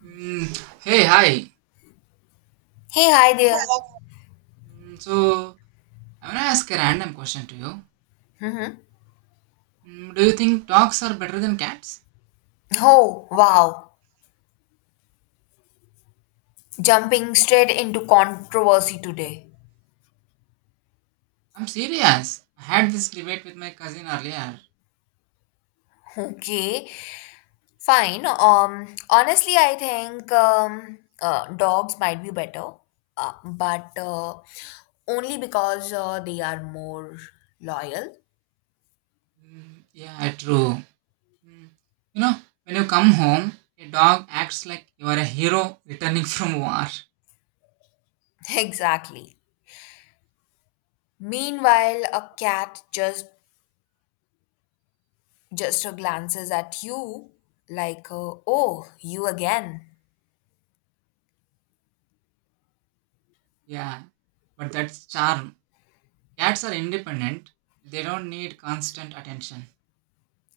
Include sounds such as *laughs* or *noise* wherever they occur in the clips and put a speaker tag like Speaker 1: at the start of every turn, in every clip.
Speaker 1: Mm, Hey, hi.
Speaker 2: Hey, hi there.
Speaker 1: Mm, so, I want to ask a random question to you. Do you think dogs are better than cats?
Speaker 2: Oh, wow. Jumping straight into controversy today.
Speaker 1: I'm serious. I had this debate with my cousin earlier.
Speaker 2: Okay, fine. Honestly, I think dogs might be better, but only because they are more loyal.
Speaker 1: Mm, yeah, true. Mm, you know, when you come home, a dog acts like you are a hero returning *laughs* from war.
Speaker 2: *laughs* Exactly. Meanwhile, a cat just glances at you like, "Oh, you again."
Speaker 1: Yeah, but that's charm. Cats are independent, they don't need constant attention.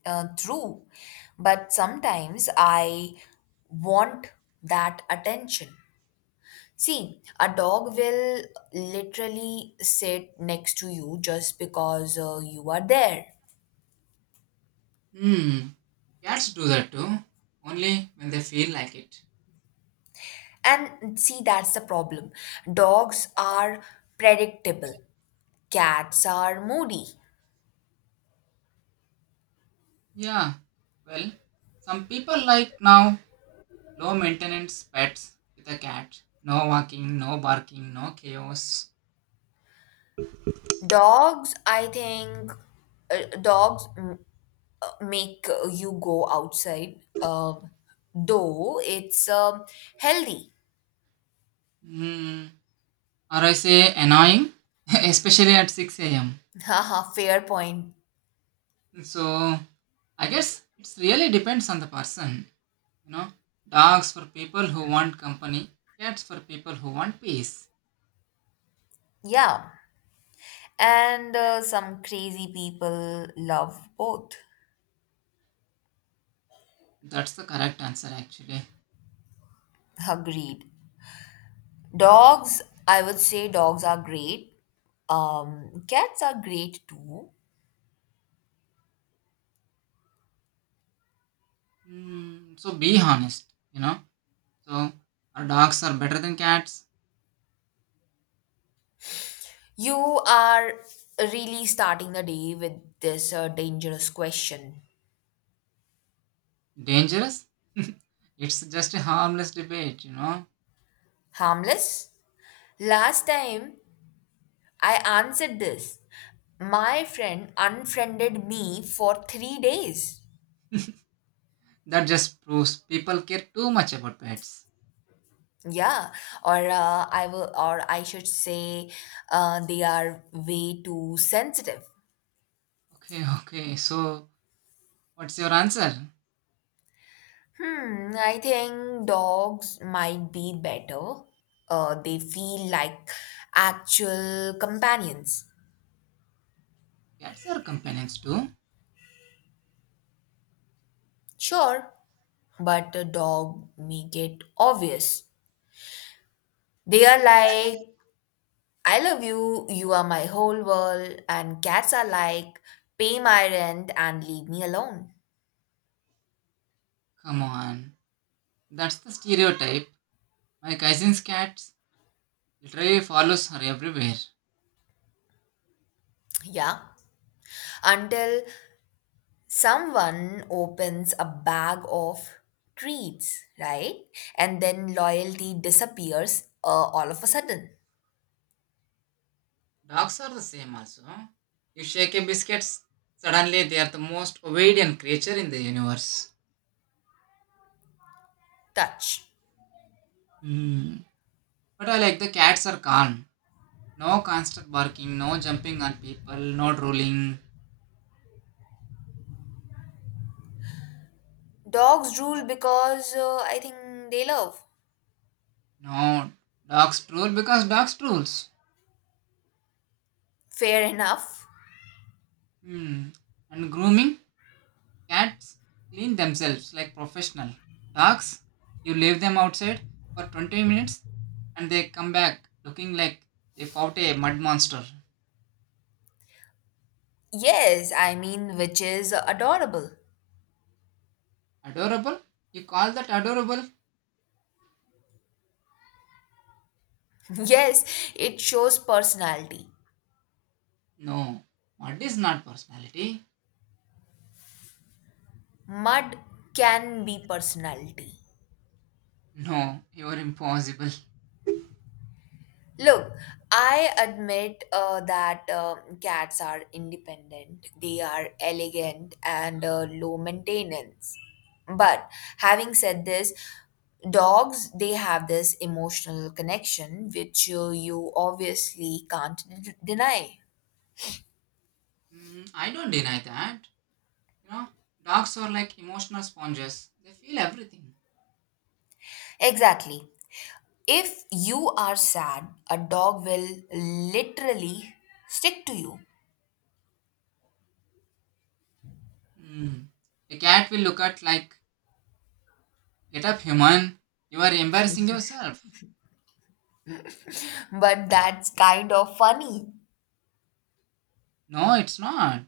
Speaker 2: True, but sometimes I want that attention. See, a dog will literally sit next to you just because you are there.
Speaker 1: Hmm, cats do that too, only when they feel like it.
Speaker 2: And see, that's the problem. Dogs are predictable, cats are moody.
Speaker 1: Yeah, well, some people like now low maintenance pets with a cat. No walking, no barking, no chaos.
Speaker 2: Dogs, I think, uh, dogs m- make you go outside, though it's healthy.
Speaker 1: Hmm. Or I say annoying, *laughs* especially at 6 am.
Speaker 2: Haha, fair point.
Speaker 1: So I guess it's really depends on the person. You know, dogs for people who want company, cats for people who want peace.
Speaker 2: Yeah. And some crazy people love both.
Speaker 1: That's the correct answer actually.
Speaker 2: Agreed. Dogs, I would say dogs are great. Cats are great too.
Speaker 1: Hmm. So be honest. So are dogs are better than cats?
Speaker 2: You are really starting the day with this dangerous question.
Speaker 1: Dangerous? It's just a harmless debate.
Speaker 2: Harmless? Last time I answered this, my friend unfriended me for 3 days.
Speaker 1: That just proves people care too much about pets.
Speaker 2: Yeah, or I should say, they are way too sensitive.
Speaker 1: Okay, okay, so what's your answer?
Speaker 2: Hmm, I think dogs might be better. They feel like actual companions.
Speaker 1: Cats are companions too?
Speaker 2: Sure, but a dog make it obvious. They are like, I love you, you are my whole world, and cats are like, pay my rent and leave me alone.
Speaker 1: Come on, that's the stereotype. My cousin's cats literally follows her everywhere.
Speaker 2: Yeah, until someone opens a bag of treats, right? And then loyalty disappears all of a sudden.
Speaker 1: Dogs are the same also. You shake a biscuit, suddenly they are the most obedient creature in the universe.
Speaker 2: Touch.
Speaker 1: Hmm. But I like the cats are calm. No constant barking, no jumping on people, no drooling.
Speaker 2: Dogs rule because I think they love.
Speaker 1: No, dogs drool because dogs drools.
Speaker 2: Fair enough.
Speaker 1: Hmm. And grooming, cats clean themselves like professional. Dogs, you leave them outside for 20 minutes and they come back looking like they fought a mud monster.
Speaker 2: Yes, I mean, which is adorable.
Speaker 1: Adorable? You call that adorable?
Speaker 2: *laughs* Yes, it shows personality.
Speaker 1: No, mud is not personality.
Speaker 2: Mud can be personality.
Speaker 1: No, you are impossible.
Speaker 2: Look, I admit that cats are independent, they are elegant and low maintenance. But having said this, dogs they have this emotional connection which you obviously can't deny.
Speaker 1: Hmm, I don't deny that. You know, Dogs are like emotional sponges. They feel everything.
Speaker 2: Exactly. If you are sad, a dog will literally stick to you.
Speaker 1: Hmm. A cat will look at like, get up, human. You are embarrassing yourself.
Speaker 2: But that's kind of funny.
Speaker 1: No, it's not.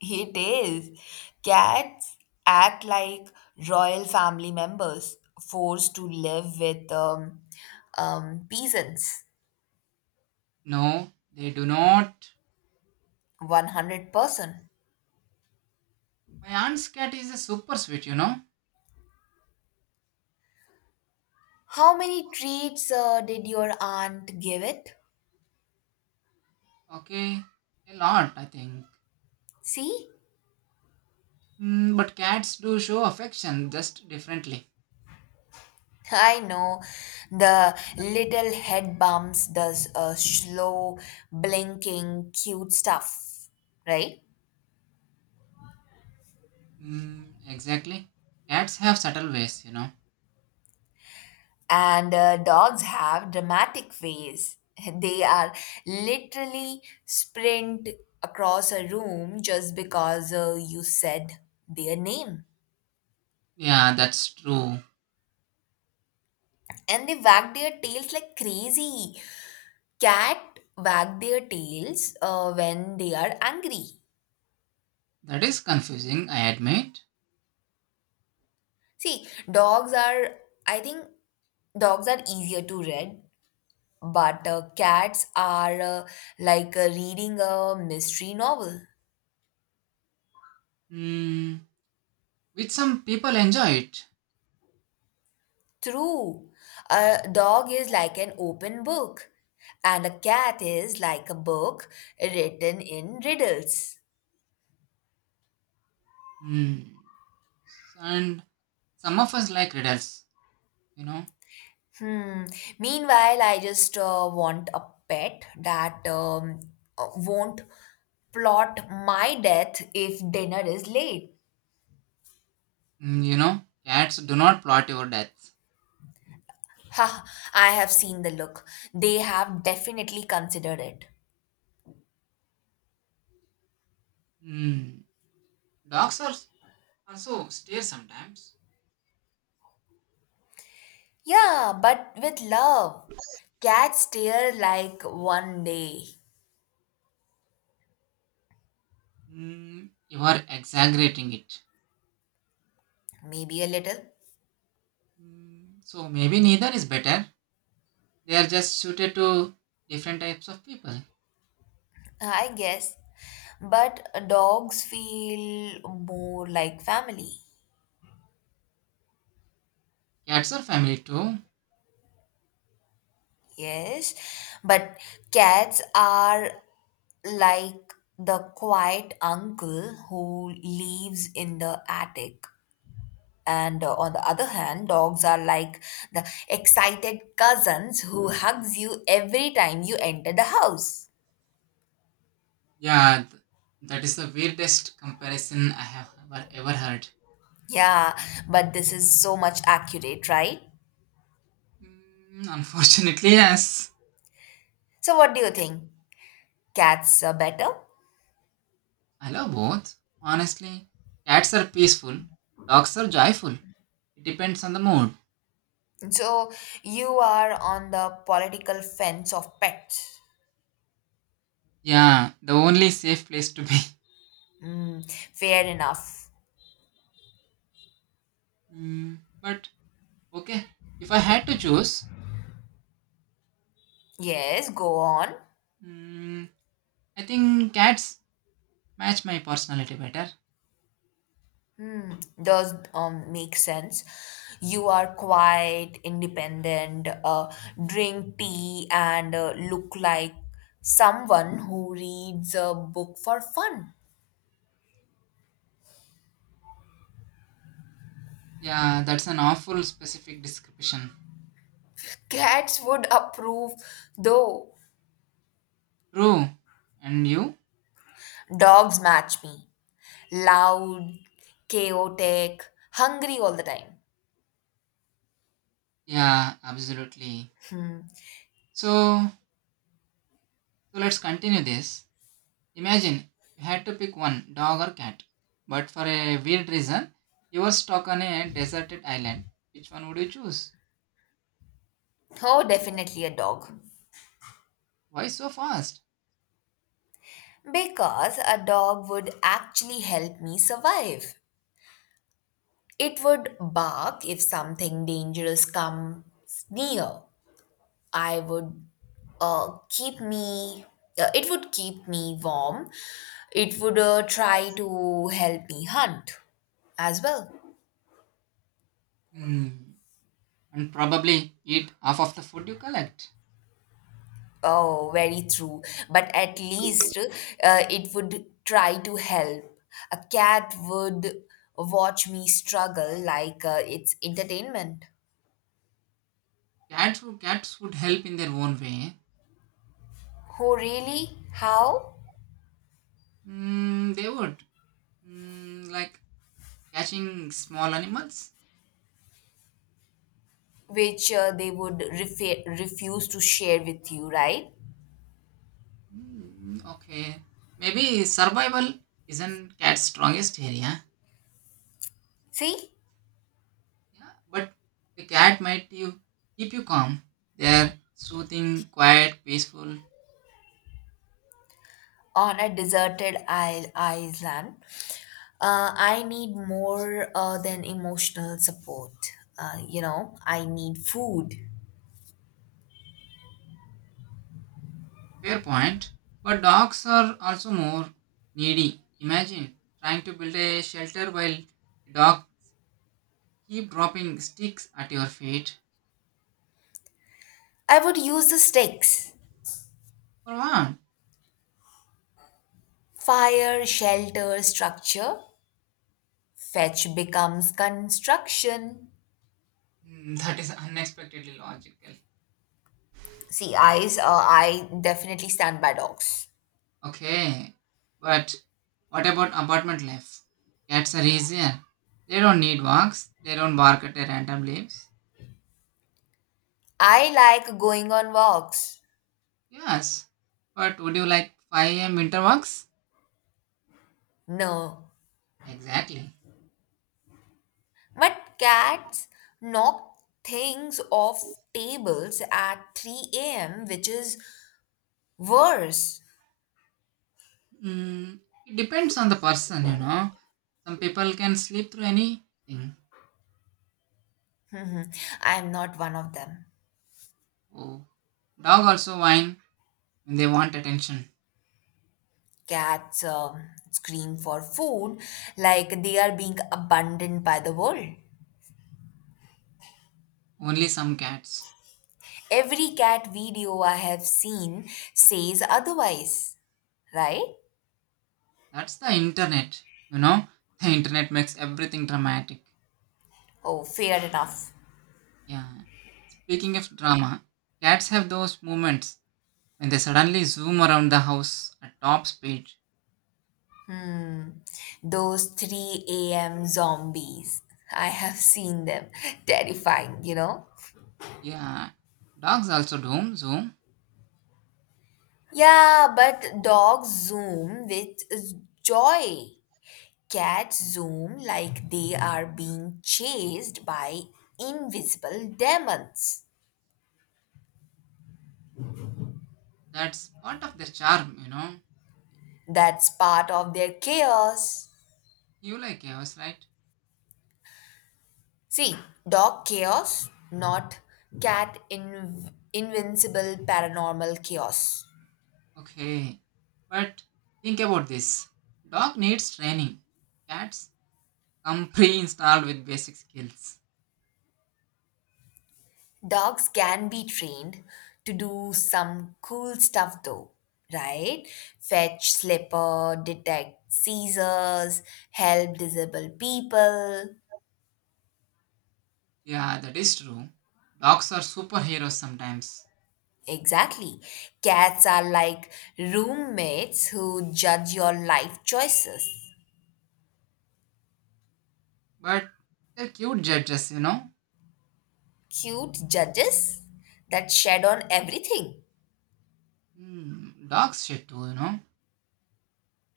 Speaker 2: It is. Cats act like royal family members forced to live with peasants.
Speaker 1: No, they do not.
Speaker 2: 100%.
Speaker 1: My aunt's cat is a super sweet.
Speaker 2: How many treats did your aunt give it?
Speaker 1: Okay, a lot, I think.
Speaker 2: See?
Speaker 1: But cats do show affection just differently.
Speaker 2: *laughs* I know the little head bumps does a slow blinking cute stuff, right?
Speaker 1: Exactly. Cats have subtle ways.
Speaker 2: And dogs have dramatic ways. *laughs* They are literally sprint across a room just because you said their name.
Speaker 1: Yeah, that's true.
Speaker 2: And they wag their tails like crazy. Cat wag their tails when they are angry.
Speaker 1: That is confusing, I admit.
Speaker 2: See, dogs are, I think, dogs are easier to read, but cats are like reading a mystery novel.
Speaker 1: Mm, with some people enjoy it.
Speaker 2: True. A dog is like an open book, and a cat is like a book written in riddles.
Speaker 1: Mm, and some of us like riddles, you know
Speaker 2: Hmm. Meanwhile, I just want a pet that won't plot my death if dinner is late.
Speaker 1: Cats do not plot your deaths.
Speaker 2: Ha, I have seen the look. They have definitely considered it.
Speaker 1: Mm, Dogs are also stare sometimes.
Speaker 2: Yeah, but with love. Cats stare like one day,
Speaker 1: You are exaggerating it.
Speaker 2: maybe a little.
Speaker 1: So maybe neither is better. They are just suited to different types of people.
Speaker 2: I guess. But dogs feel more like family.
Speaker 1: Cats are family too.
Speaker 2: Yes. But cats are like the quiet uncle who lives in the attic. And on the other hand, dogs are like the excited cousins who hugs you every time you enter the house.
Speaker 1: Yeah, that is the weirdest comparison I have ever heard.
Speaker 2: Yeah, but this is so much accurate, right?
Speaker 1: Unfortunately, yes.
Speaker 2: So, what do you think? Cats are better?
Speaker 1: I love both. Honestly, cats are peaceful, dogs are joyful. It depends on the mood.
Speaker 2: So you are on the political fence of pets.
Speaker 1: Yeah, the only safe place to be. *laughs*
Speaker 2: Mm, fair enough.
Speaker 1: Mm, but Okay, if I had to choose,
Speaker 2: Yes, go on.
Speaker 1: mm, I think cats match my personality better.
Speaker 2: Does make sense. You are quite independent, drink tea, and look like someone who reads a book for fun.
Speaker 1: Yeah, that's an awful specific description.
Speaker 2: Cats would approve, though.
Speaker 1: True. And you?
Speaker 2: Dogs match me. Loud, chaotic, hungry all the time.
Speaker 1: Yeah, absolutely. So, so let's continue this. Imagine you had to pick one dog or cat, but for a weird reason, you were stuck on a deserted island. Which one would you choose?
Speaker 2: Oh, definitely a dog.
Speaker 1: Why so fast?
Speaker 2: Because a dog would actually help me survive. It would bark if something dangerous comes near. I would keep me. It would keep me warm. It would try to help me hunt as well.
Speaker 1: Hmm. And probably eat half of the food you collect.
Speaker 2: Oh, very true. But at least it would try to help. A cat would watch me struggle like it's entertainment.
Speaker 1: Cats would help in their own way.
Speaker 2: Who really? How?
Speaker 1: They would. Like catching small animals.
Speaker 2: Which refuse to share with you, right?
Speaker 1: Okay. Maybe survival isn't cat's strongest area.
Speaker 2: See,
Speaker 1: Yeah, but the cat might you keep you calm. They're soothing, quiet, peaceful.
Speaker 2: on a island, I need more than emotional support. You know, I need food.
Speaker 1: Fair point. But dogs are also more needy. Imagine trying to build a shelter while a dog keep dropping sticks at your feet.
Speaker 2: I would use the sticks.
Speaker 1: For what?
Speaker 2: Fire, shelter, structure. Fetch becomes construction.
Speaker 1: Hmm, that is unexpectedly logical.
Speaker 2: See, I definitely stand by dogs.
Speaker 1: Okay, but what about apartment life? Cats are easier. They don't need walks. They don't bark at their random leaves.
Speaker 2: I like going on walks.
Speaker 1: Yes, but would you like 5 a.m. winter walks?
Speaker 2: No,
Speaker 1: Exactly.
Speaker 2: but cats knock things off tables at 3 a.m., which is worse.
Speaker 1: Mm, it depends on the person. Some people can sleep through anything.
Speaker 2: *laughs* I'm not one of them.
Speaker 1: Oh, dog also whine when they want attention.
Speaker 2: Cats scream for food like they are being abandoned by the world.
Speaker 1: Only some cats.
Speaker 2: Every cat video I have seen says otherwise, right?
Speaker 1: That's the internet. You know, the internet makes everything dramatic.
Speaker 2: Oh, fair enough.
Speaker 1: Yeah. Speaking of drama, cats have those moments when they suddenly zoom around the house at top speed.
Speaker 2: Those 3 a.m. zombies. *laughs* I have seen them. *laughs* Terrifying, you know?
Speaker 1: Yeah. Dogs also do zoom.
Speaker 2: Yeah, but dogs zoom with joy. Cats zoom like they are being chased by invisible demons.
Speaker 1: That's part of their charm, you know.
Speaker 2: That's part of their chaos.
Speaker 1: You like chaos, right?
Speaker 2: See, dog chaos, not cat invincible paranormal chaos.
Speaker 1: Okay. But think about this. Dog needs training. Cats come pre-installed with basic skills.
Speaker 2: Dogs can be trained to do some cool stuff though, right? Fetch slipper, detect seizures, help disabled people.
Speaker 1: Yeah, that is true. Dogs are superheroes sometimes.
Speaker 2: Exactly. Cats are like roommates who judge your life choices.
Speaker 1: But they're cute judges.
Speaker 2: Cute judges that shed on everything. *laughs*
Speaker 1: Dogs shed too, you know.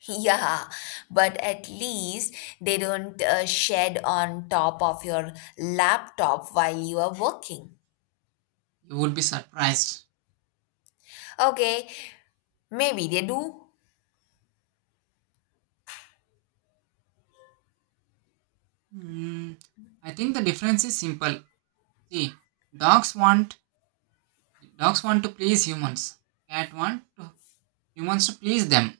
Speaker 2: Yeah, but at least they don't shed on top of your laptop while you are working.
Speaker 1: You would be surprised.
Speaker 2: Okay, maybe they do.
Speaker 1: Mm, I think the difference is simple. See, dogs want dogs want to please humans. Cat want to, Humans to please them.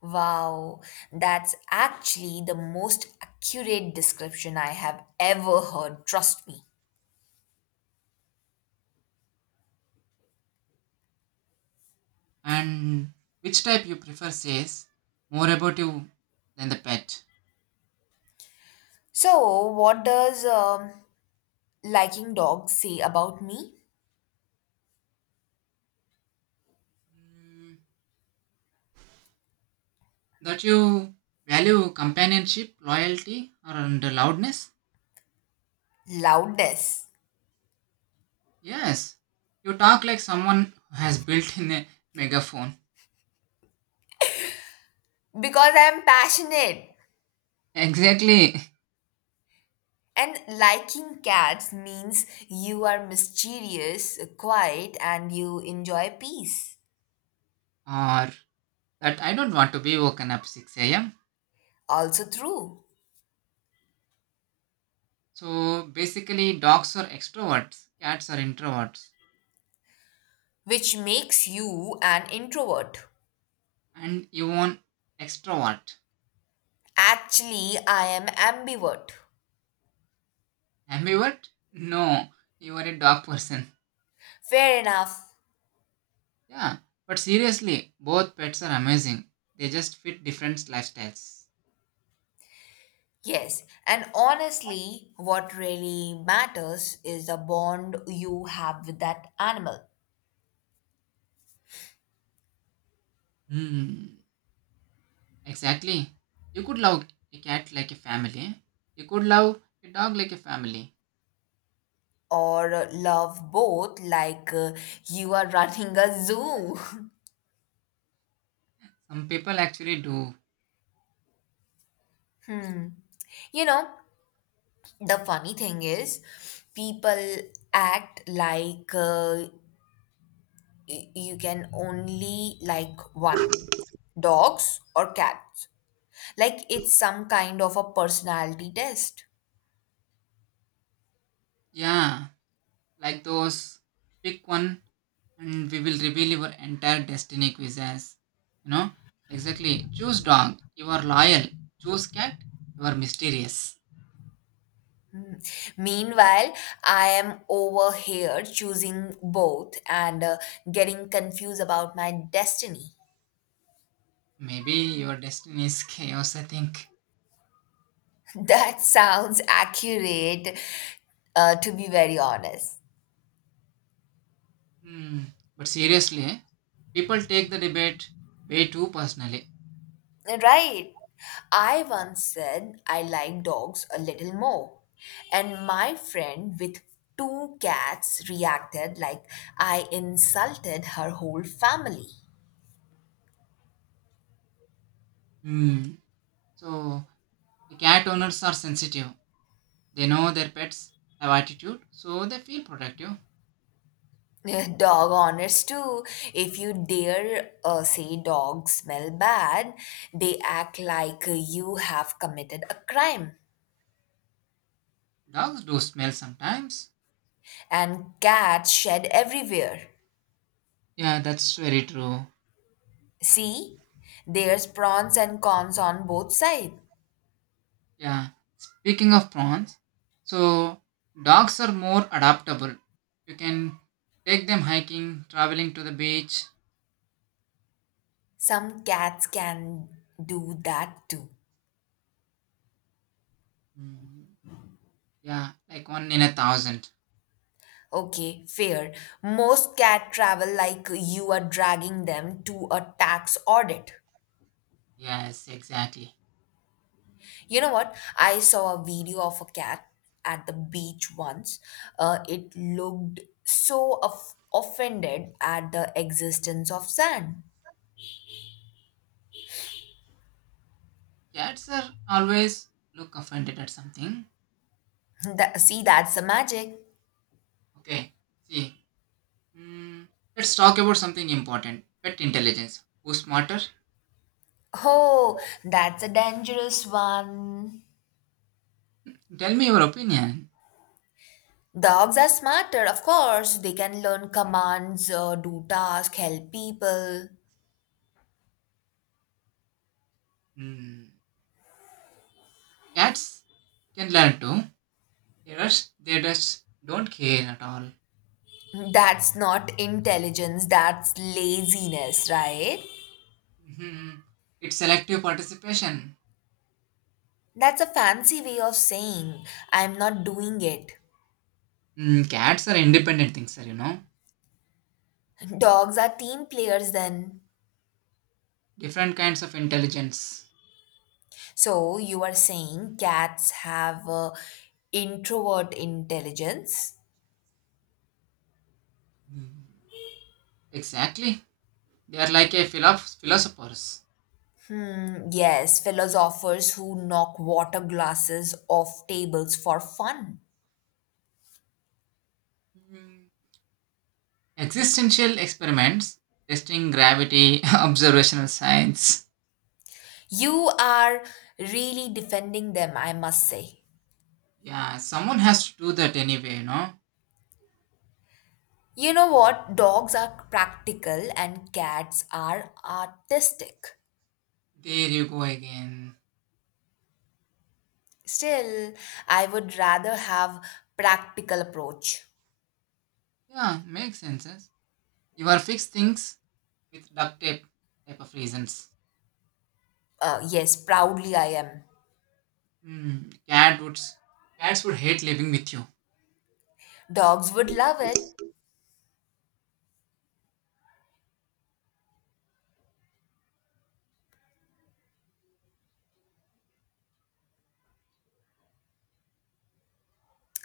Speaker 2: Wow, that's actually the most accurate description I have ever heard, trust me.
Speaker 1: And which type you prefer says more about you than the pet.
Speaker 2: So, what does liking dogs say about me?
Speaker 1: Mm, that you value companionship, loyalty, and loudness.
Speaker 2: Loudness.
Speaker 1: Yes, you talk like someone who has built in a megaphone.
Speaker 2: Because I'm passionate.
Speaker 1: Exactly.
Speaker 2: And liking cats means you are mysterious, quiet, and you enjoy peace.
Speaker 1: Or that I don't want to be woken up 6 a.m.
Speaker 2: Also true.
Speaker 1: So basically, dogs are extroverts, cats are introverts,
Speaker 2: Which makes you an introvert.
Speaker 1: and you want extrovert.
Speaker 2: Actually, I am ambivert.
Speaker 1: Ambivert? No, you are a dog person.
Speaker 2: Fair enough.
Speaker 1: Yeah, but seriously, both pets are amazing. They just fit different lifestyles.
Speaker 2: Yes. And honestly, what really matters is the bond you have with that animal.
Speaker 1: Hmm, exactly. You could love a cat like a family. You could love a dog like a family.
Speaker 2: Or love both like you are running a zoo.
Speaker 1: Some people actually do.
Speaker 2: *laughs* You know, the funny thing is, people act like you can only like one dogs or cats. Like it's some kind of a personality test.
Speaker 1: Yeah, like those pick one and we will reveal your entire destiny quizzes, you know exactly, choose dog you are loyal, choose cat you are mysterious.
Speaker 2: Mm. Meanwhile, I am over here choosing both and getting confused about my destiny.
Speaker 1: Maybe your destiny is chaos, I think.
Speaker 2: *laughs* That sounds accurate, to be very honest.
Speaker 1: Hmm. But seriously, people take the debate way too personally.
Speaker 2: Right. I once said I like dogs a little more, and my friend with two cats reacted like I insulted her whole family.
Speaker 1: Hmm. So the cat owners are sensitive, they know their pets have attitude so they feel protective.
Speaker 2: *laughs* Dog owners too. If you dare say dogs smell bad, they act like you have committed a crime.
Speaker 1: Dogs do smell sometimes.
Speaker 2: And cats shed everywhere.
Speaker 1: Yeah, that's very true.
Speaker 2: See, there's pros and cons on both sides.
Speaker 1: Yeah. Speaking of prawns, so dogs are more adaptable. You can take them hiking, traveling to the beach.
Speaker 2: Some cats can do that too.
Speaker 1: Mm, yeah, like one in a thousand.
Speaker 2: Okay, fair. Most cat travel like you are dragging them to a tax audit.
Speaker 1: Yes, exactly.
Speaker 2: You know what? I saw a video of a cat at the beach once. It looked so offended at the existence of sand.
Speaker 1: Cats are always look offended at something.
Speaker 2: *laughs* That, see, that's the magic.
Speaker 1: Okay, see. Mm, let's talk about something important. Pet intelligence. Who's smarter?
Speaker 2: Oh, that's a dangerous one.
Speaker 1: Tell me your opinion.
Speaker 2: Dogs are smarter, of course. They can learn commands, do tasks, help people.
Speaker 1: Mm, Cats can learn too. They just don't care at all.
Speaker 2: That's not intelligence, that's laziness, right?
Speaker 1: Mhm. It's selective participation.
Speaker 2: That's a fancy way of saying I'm not doing it.
Speaker 1: Cats are independent things, sir, you know.
Speaker 2: Dogs are team players then.
Speaker 1: Different kinds of intelligence.
Speaker 2: So you are saying cats have introvert intelligence?
Speaker 1: Mm, Exactly. They are like a philosophers.
Speaker 2: Mm, yes, philosophers who knock water glasses off tables for fun.
Speaker 1: Mm. Existential experiments, testing gravity, *laughs* observational science.
Speaker 2: You are really defending them, I must say.
Speaker 1: Yeah, someone has to do that anyway, you know.
Speaker 2: You know what? Dogs are practical and cats are artistic.
Speaker 1: There you go again.
Speaker 2: Still, I would rather have practical approach.
Speaker 1: Yeah, makes sense. Yes. You are fixed things with duct tape type of reasons.
Speaker 2: Yes, proudly I am.
Speaker 1: Mm. Cats would hate living with you.
Speaker 2: Dogs would love it.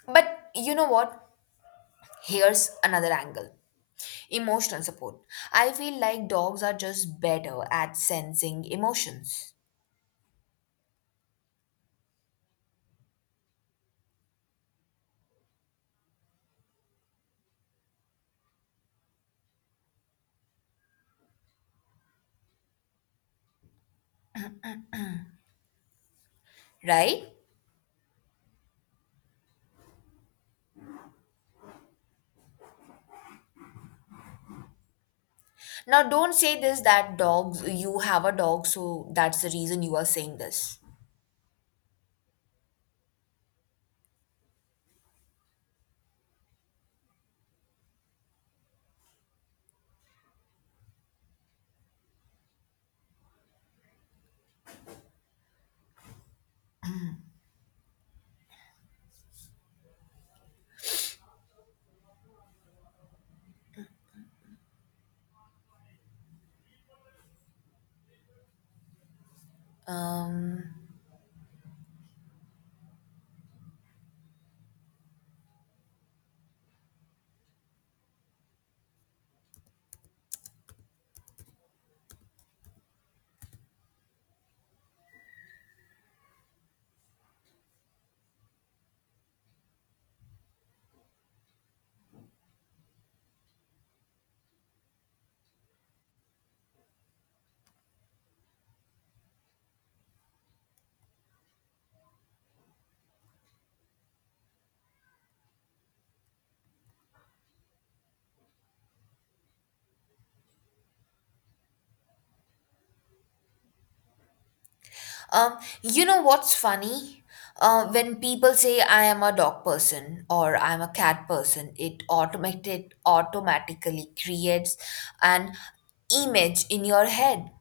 Speaker 2: But you know what? Here's another angle, emotional support. I feel like dogs are just better at sensing emotions, right? Now, don't say this that dogs, you have a dog, so that's the reason you are saying this. Um, you know what's funny? When people say I am a dog person or I'm a cat person, it automated automatically creates an image in your head.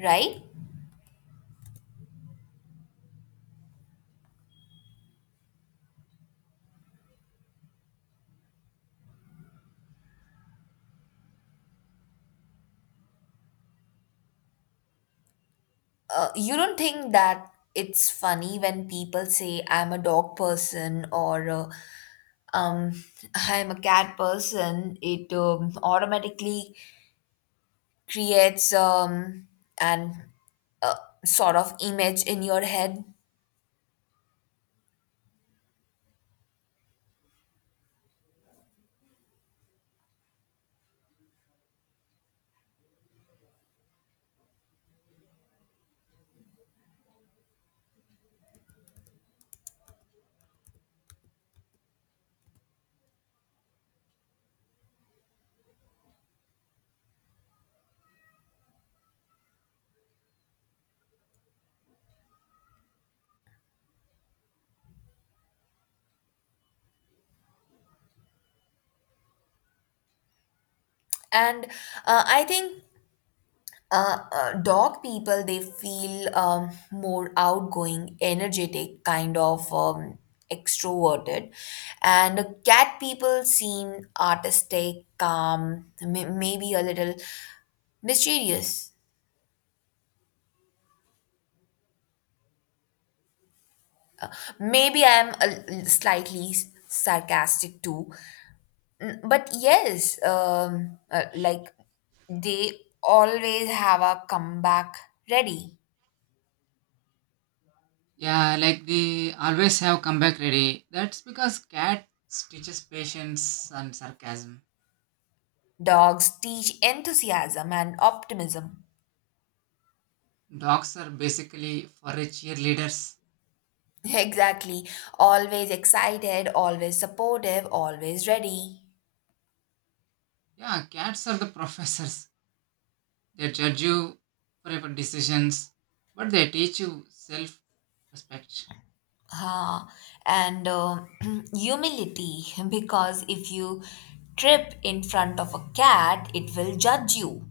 Speaker 2: Right? You don't think that it's funny when people say I'm a dog person or um, *laughs* I'm a cat person. It automatically creates an uh, sort of image in your head, and I think dog people they feel more outgoing energetic kind of extroverted, and cat people seem artistic calm, maybe a little mysterious, maybe slightly sarcastic too. Mm, but yes like they always have a comeback ready.
Speaker 1: Yeah, like they always have comeback ready. That's because cats teaches patience and sarcasm.
Speaker 2: Dogs teach enthusiasm and optimism.
Speaker 1: Dogs are basically forage cheerleaders.
Speaker 2: Exactly. Always excited, always supportive, always ready.
Speaker 1: Yeah, cats are the *laughs* professors. They judge you for your decisions, but they teach you self-respect.
Speaker 2: Ah, and *clears throat* humility, *laughs* because if you trip in front of a cat, it will judge you.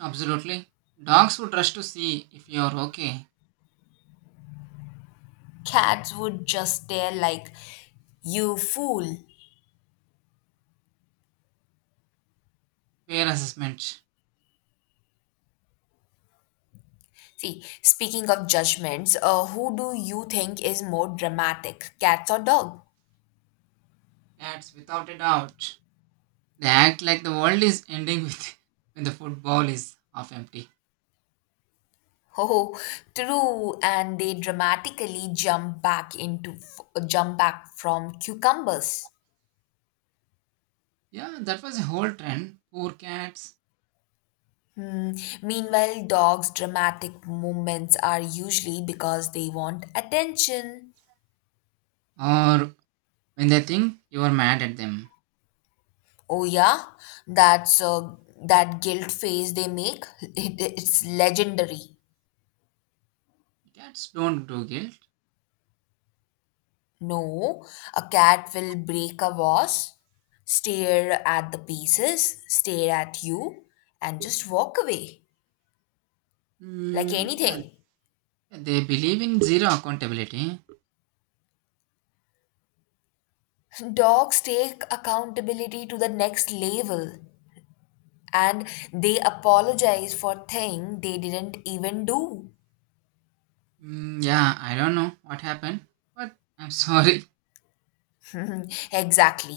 Speaker 1: Absolutely. Dogs would rush to see if you are okay.
Speaker 2: Cats would just stare like, you fool.
Speaker 1: Fair assessment.
Speaker 2: See, speaking of judgments, who do you think is more dramatic, cats or dogs?
Speaker 1: Cats, without a doubt, they act like the world is ending with *laughs* when the football is half empty.
Speaker 2: Oh, true. And they dramatically jump back from cucumbers.
Speaker 1: Yeah, that was a whole trend. Poor cats,
Speaker 2: Hmm. Meanwhile, dogs' dramatic movements are usually because they want attention.
Speaker 1: or when they think you are mad at them.
Speaker 2: Oh yeah, that's that guilt face they make. It's legendary.
Speaker 1: Cats don't do guilt.
Speaker 2: No, a cat will break a vase, stare at the pieces, stare at you, and just walk away like
Speaker 1: Mm, yeah,
Speaker 2: anything.
Speaker 1: they believe in zero accountability.
Speaker 2: Dogs take accountability to the next level and they apologize for things they didn't even do.
Speaker 1: Mm, yeah, I don't know what happened, but I'm *laughs* sorry.
Speaker 2: *laughs* Exactly.